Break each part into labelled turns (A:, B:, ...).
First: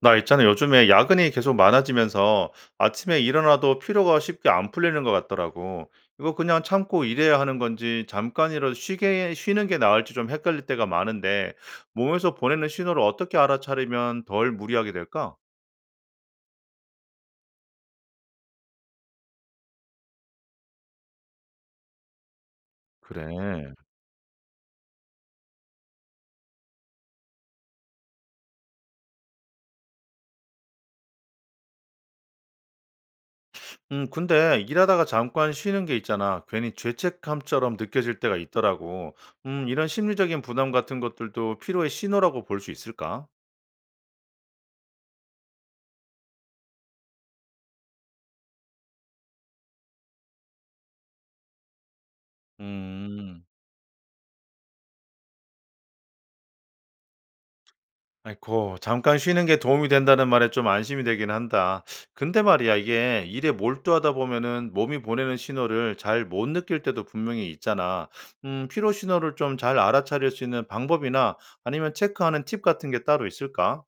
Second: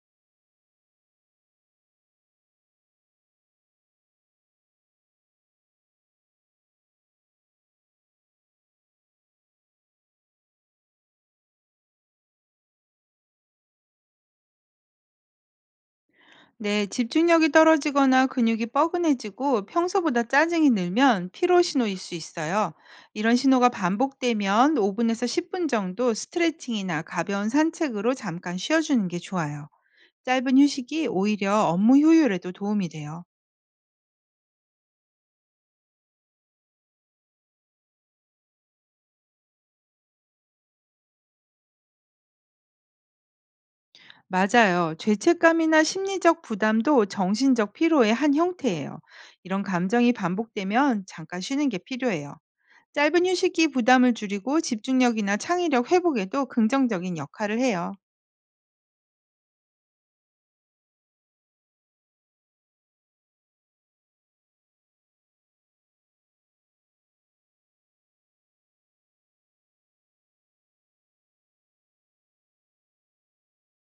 A: 나 있잖아. 요즘에 야근이 계속 많아지면서 아침에 일어나도 피로가 쉽게 안 풀리는 것 같더라고. 이거 그냥 참고 일해야 하는 건지 잠깐이라도 쉬는 게 나을지 좀 헷갈릴 때가 많은데 몸에서 보내는 신호를 어떻게 알아차리면 덜 무리하게 될까?
B: 네, 집중력이 떨어지거나 근육이 뻐근해지고 평소보다 짜증이 늘면 피로 신호일 수 있어요. 이런 신호가
A: 그래.
B: 반복되면 5분에서 10분 정도 스트레칭이나 가벼운 산책으로 잠깐 쉬어주는 게 좋아요. 짧은 휴식이 오히려 업무 효율에도 도움이 돼요.
A: 근데 일하다가 잠깐 쉬는 게 있잖아. 괜히 죄책감처럼 느껴질 때가 있더라고. 이런 심리적인 부담 같은 것들도 피로의 신호라고 볼 수 있을까?
B: 맞아요. 죄책감이나 심리적 부담도 정신적 피로의 한 형태예요. 이런 감정이 반복되면 잠깐 쉬는 게 필요해요. 짧은
A: 음.
B: 휴식이 부담을 줄이고 집중력이나 창의력 회복에도 긍정적인 역할을 해요.
A: 아이고 "잠깐 쉬는 게 도움이 된다."는 말에 좀 안심이 되긴 한다. 근데 말이야 이게 일에 몰두하다 보면은 몸이 보내는 신호를 잘 못 느낄 때도 분명히 있잖아. 피로 신호를 좀 잘 알아차릴 수 있는 방법이나 아니면 체크하는 팁 같은 게 따로 있을까?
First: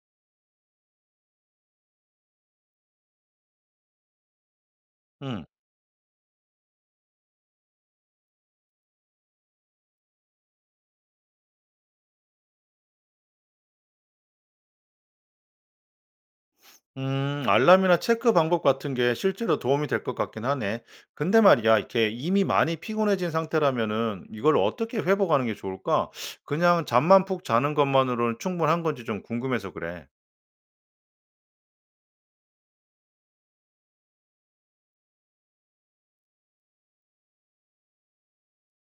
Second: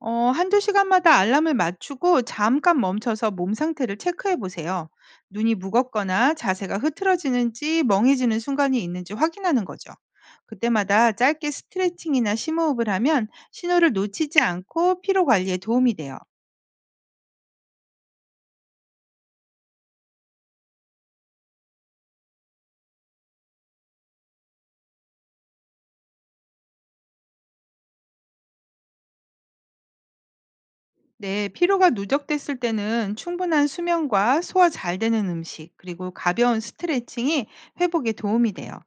B: 한두 시간마다 알람을 맞추고 잠깐 멈춰서 몸 상태를 체크해 보세요.
A: 음.
B: 눈이 무겁거나 자세가 흐트러지는지 멍해지는 순간이 있는지 확인하는 거죠. 그때마다 짧게 스트레칭이나 심호흡을 하면 신호를 놓치지 않고 피로 관리에 도움이 돼요.
A: 알람이나 체크 방법 같은 게 실제로 도움이 될 것 같긴 하네. 근데 말이야 이렇게 이미 많이 피곤해진 상태라면은 이걸 어떻게 회복하는 게 좋을까? 그냥 잠만 푹 자는 것만으로는 충분한 건지 좀 궁금해서 그래.
B: 네, 피로가 누적됐을 때는 충분한 수면과 소화 잘 되는 음식, 그리고 가벼운 스트레칭이 회복에 도움이 돼요.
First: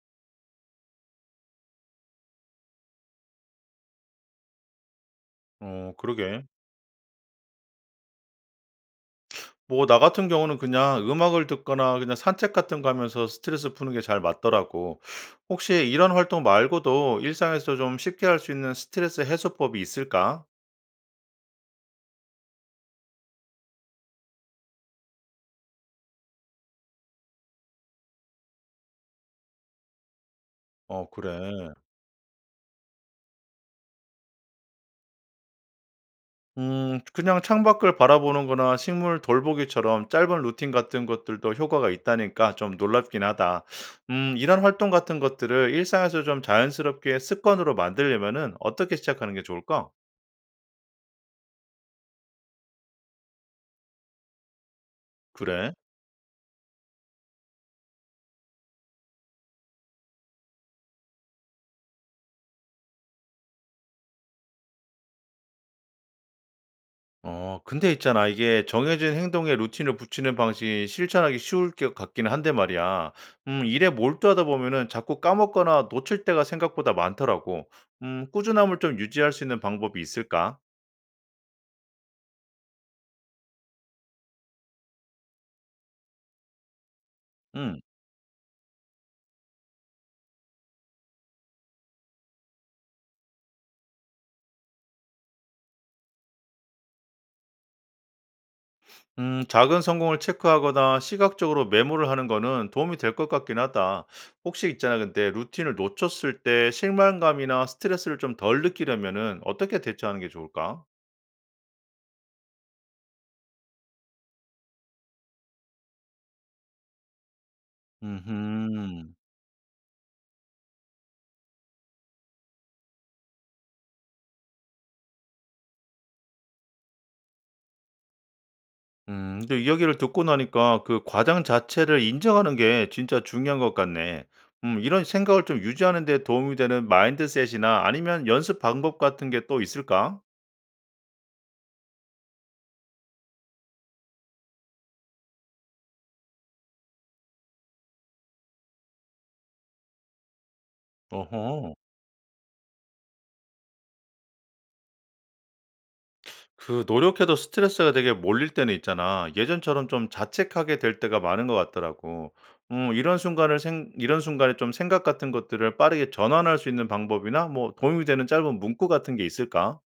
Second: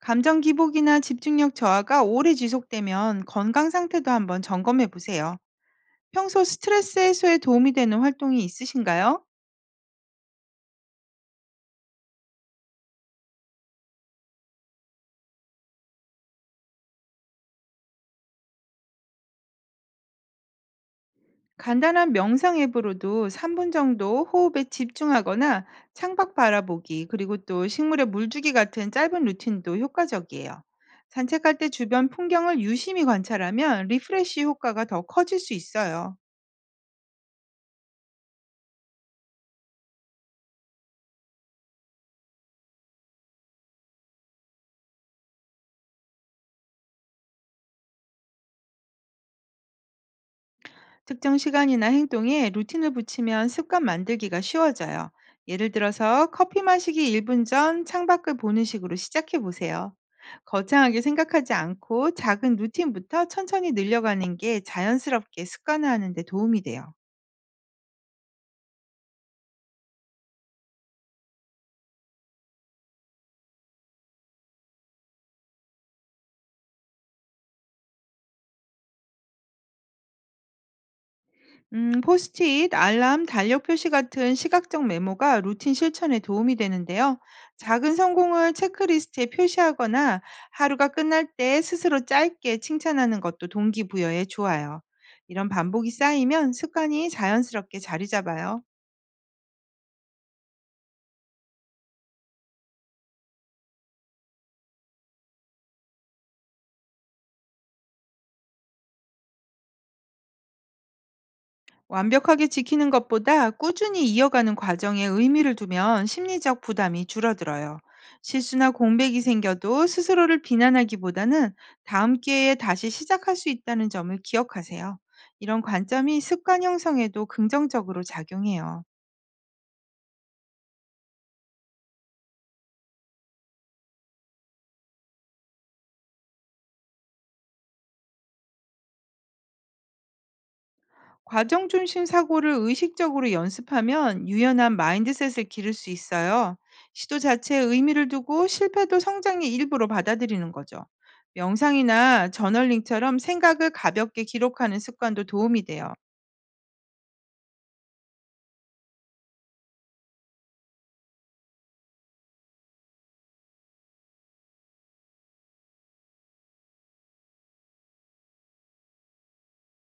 B: 감정 기복이나 집중력 저하가 오래 지속되면 건강 상태도 한번 점검해 보세요.
A: 어
B: 평소
A: 그러게.
B: 스트레스 해소에 도움이 되는 활동이 있으신가요?
A: 뭐 나 같은 경우는 그냥 음악을 듣거나 그냥 산책 같은 거 하면서 스트레스 푸는 게 잘 맞더라고. 혹시 이런 활동 말고도 일상에서 좀 쉽게 할 수 있는 스트레스 해소법이 있을까?
B: 간단한 명상 앱으로도 3분 정도 호흡에 집중하거나 창밖 바라보기, 그리고 또 식물에 물 주기 같은 짧은 루틴도 효과적이에요.
A: 어
B: 산책할 때
A: 그래.
B: 주변 풍경을 유심히 관찰하면 리프레쉬 효과가 더 커질 수 있어요.
A: 그냥 창밖을 바라보는 거나 식물 돌보기처럼 짧은 루틴 같은 것들도 효과가 있다니까 좀 놀랍긴 하다. 이런 활동 같은 것들을 일상에서 좀 자연스럽게 습관으로 만들려면은 어떻게 시작하는 게 좋을까?
B: 특정 시간이나 행동에 루틴을 붙이면 습관 만들기가 쉬워져요. 예를
A: 그래.
B: 들어서 커피 마시기 1분 전 창밖을 보는 식으로 시작해 보세요. 거창하게 생각하지 않고 작은 루틴부터 천천히 늘려가는 게 자연스럽게 습관화하는 데 도움이 돼요.
A: 어 근데 있잖아 이게 정해진 행동에 루틴을 붙이는 방식이 실천하기 쉬울 것 같기는 한데 말이야. 일에 몰두하다 보면은 자꾸 까먹거나 놓칠 때가 생각보다 많더라고. 꾸준함을 좀 유지할 수 있는 방법이 있을까?
B: 포스트잇, 알람, 달력 표시 같은 시각적 메모가 루틴 실천에 도움이 되는데요.
A: 음.
B: 작은 성공을 체크리스트에 표시하거나 하루가 끝날 때 스스로 짧게 칭찬하는 것도 동기부여에 좋아요. 이런 반복이 쌓이면 습관이 자연스럽게 자리 잡아요.
A: 작은 성공을 체크하거나 시각적으로 메모를 하는 거는 도움이 될 것 같긴 하다. 혹시 있잖아 근데 루틴을 놓쳤을 때 실망감이나 스트레스를 좀 덜 느끼려면은 어떻게 대처하는 게 좋을까?
B: 완벽하게 지키는 것보다 꾸준히 이어가는 과정에 의미를 두면 심리적 부담이 줄어들어요. 실수나
A: 음흠.
B: 공백이 생겨도 스스로를 비난하기보다는 다음 기회에 다시 시작할 수 있다는 점을 기억하세요. 이런 관점이 습관 형성에도 긍정적으로 작용해요.
A: 근데 이야기를 듣고 나니까 그 과장 자체를 인정하는 게 진짜 중요한 것 같네. 이런 생각을 좀 유지하는 데 도움이 되는 마인드셋이나 아니면 연습 방법 같은 게 또 있을까?
B: 과정 중심 사고를 의식적으로 연습하면 유연한 마인드셋을 기를 수 있어요. 시도 자체에 의미를 두고 실패도 성장의 일부로 받아들이는 거죠.
A: 어허.
B: 명상이나 저널링처럼 생각을 가볍게 기록하는 습관도 도움이 돼요.
A: 그 노력해도 스트레스가 되게 몰릴 때는 있잖아. 예전처럼 좀 자책하게 될 때가 많은 것 같더라고. 이런 이런 순간에 좀 생각 같은 것들을 빠르게 전환할 수 있는 방법이나 뭐 도움이 되는 짧은 문구 같은 게 있을까?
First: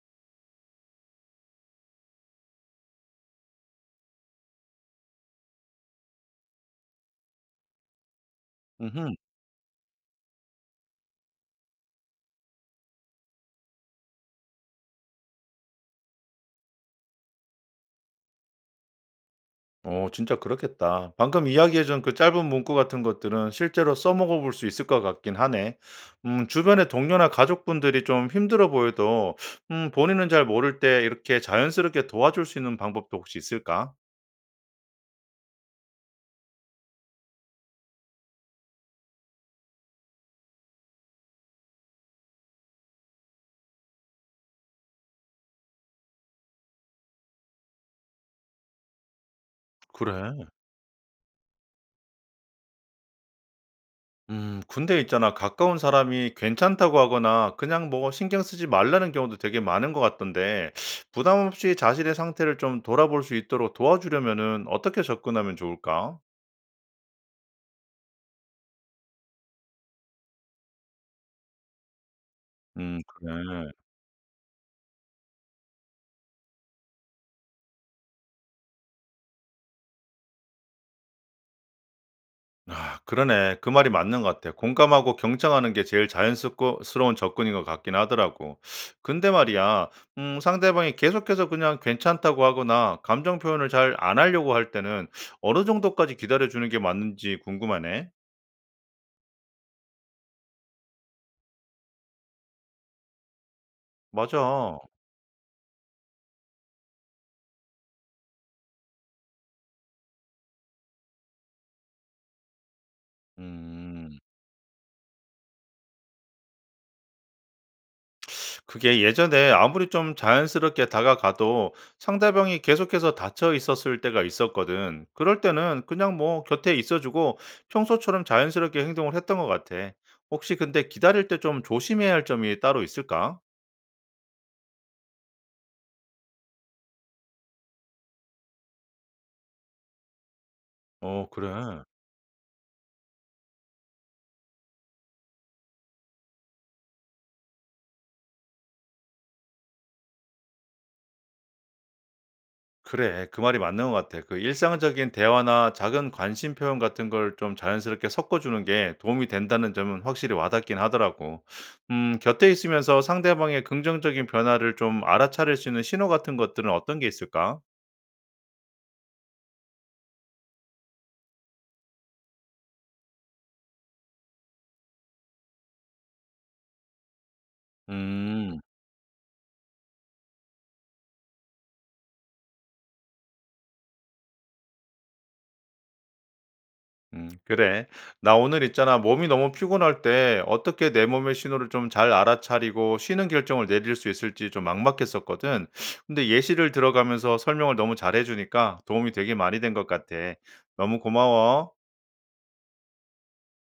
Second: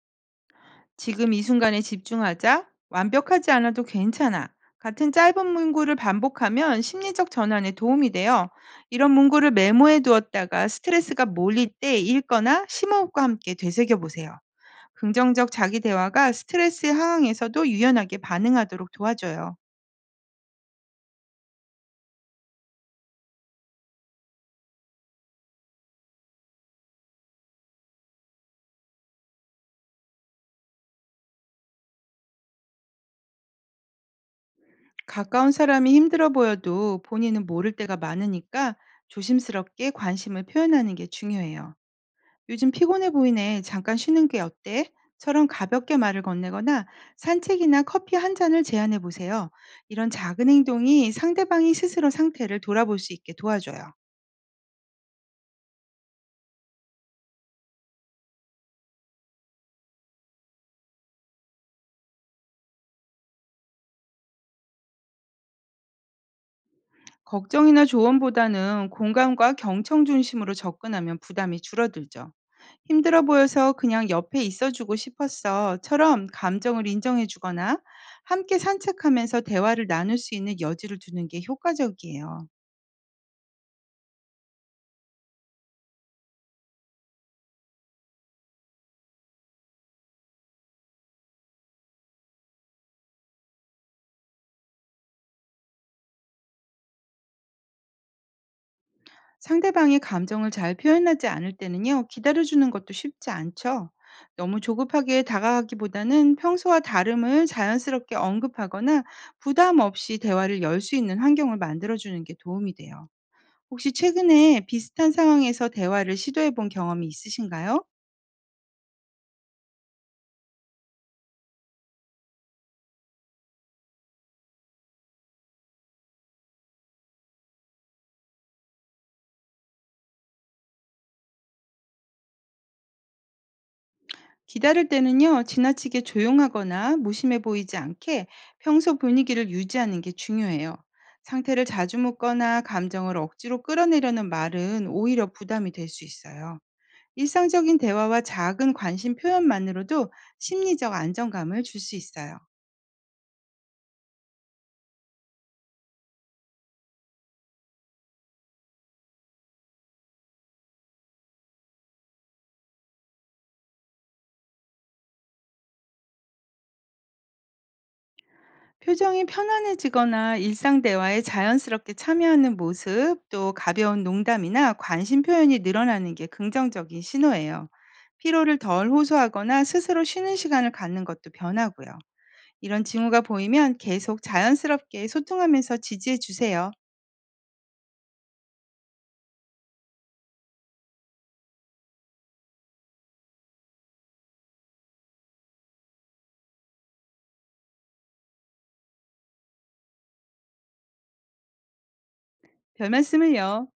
B: 지금 이 순간에 집중하자. 완벽하지 않아도 괜찮아. 같은 짧은 문구를 반복하면 심리적 전환에 도움이 돼요. 이런 문구를 메모해 두었다가 스트레스가 몰릴 때 읽거나 심호흡과 함께 되새겨 보세요. 긍정적 자기 대화가 스트레스 상황에서도 유연하게 반응하도록 도와줘요.
A: 어 진짜 그렇겠다. 방금 이야기해 준 그 짧은 문구 같은 것들은 실제로 써먹어 볼 수 있을 것 같긴 하네. 주변의 동료나 가족분들이 좀 힘들어 보여도 본인은 잘 모를 때 이렇게 자연스럽게 도와줄 수 있는 방법도 혹시 있을까?
B: 가까운 사람이 힘들어 보여도 본인은 모를 때가 많으니까 조심스럽게 관심을 표현하는 게 중요해요. 요즘 피곤해 보이네. 잠깐 쉬는 게 어때? 처럼 가볍게 말을 건네거나 산책이나 커피 한 잔을 제안해 보세요. 이런
A: 그래.
B: 작은 행동이 상대방이 스스로 상태를 돌아볼 수 있게 도와줘요.
A: 근데 있잖아. 가까운 사람이 괜찮다고 하거나 그냥 뭐 신경 쓰지 말라는 경우도 되게 많은 것 같던데 부담 없이 자신의 상태를 좀 돌아볼 수 있도록 도와주려면은 어떻게 접근하면 좋을까?
B: 걱정이나 조언보다는 공감과 경청 중심으로 접근하면 부담이 줄어들죠. 힘들어
A: 그래.
B: 보여서 그냥 옆에 있어 주고 싶었어.처럼 감정을 인정해 주거나 함께 산책하면서 대화를 나눌 수 있는 여지를 두는 게 효과적이에요.
A: 아 그러네. 그 말이 맞는 것 같아. 공감하고 경청하는 게 제일 자연스고 스러운 접근인 것 같긴 하더라고. 근데 말이야, 상대방이 계속해서 그냥 괜찮다고 하거나 감정 표현을 잘 안 하려고 할 때는 어느 정도까지 기다려주는 게 맞는지 궁금하네.
B: 상대방의 감정을 잘 표현하지 않을 때는요, 기다려 주는 것도 쉽지 않죠. 너무
A: 맞아.
B: 조급하게 다가가기보다는 평소와 다름을 자연스럽게 언급하거나 부담 없이 대화를 열 수 있는 환경을 만들어 주는 게 도움이 돼요. 혹시
A: 음.
B: 최근에 비슷한 상황에서 대화를 시도해 본 경험이 있으신가요?
A: 그게 예전에 아무리 좀 자연스럽게 다가가도 상대방이 계속해서 닫혀 있었을 때가 있었거든. 그럴 때는 그냥 뭐 곁에 있어주고 평소처럼 자연스럽게 행동을 했던 것 같아. 혹시 근데 기다릴 때 좀 조심해야 할 점이 따로 있을까?
B: 기다릴 때는요, 지나치게 조용하거나 무심해 보이지 않게 평소 분위기를 유지하는 게 중요해요.
A: 어,
B: 상태를
A: 그래.
B: 자주 묻거나 감정을 억지로 끌어내려는 말은 오히려 부담이 될 수 있어요. 일상적인 대화와 작은 관심 표현만으로도 심리적 안정감을 줄 수 있어요.
A: 그래, 그 말이 맞는 것 같아. 그 일상적인 대화나 작은 관심 표현 같은 걸 좀 자연스럽게 섞어주는 게 도움이 된다는 점은 확실히 와닿긴 하더라고. 곁에 있으면서 상대방의 긍정적인 변화를 좀 알아차릴 수 있는 신호 같은 것들은 어떤 게 있을까?
B: 표정이 편안해지거나 일상 대화에 자연스럽게 참여하는 모습, 또 가벼운 농담이나 관심 표현이 늘어나는 게 긍정적인 신호예요. 피로를
A: 음.
B: 덜 호소하거나 스스로 쉬는 시간을 갖는 것도 변하고요. 이런 징후가 보이면 계속 자연스럽게 소통하면서 지지해 주세요.
A: 그래. 나 오늘 있잖아. 몸이 너무 피곤할 때 어떻게 내 몸의 신호를 좀 잘 알아차리고 쉬는 결정을 내릴 수 있을지 좀 막막했었거든. 근데 예시를 들어가면서 설명을 너무 잘해주니까 도움이 되게 많이 된 것 같아. 너무 고마워.
B: 별 말씀을요.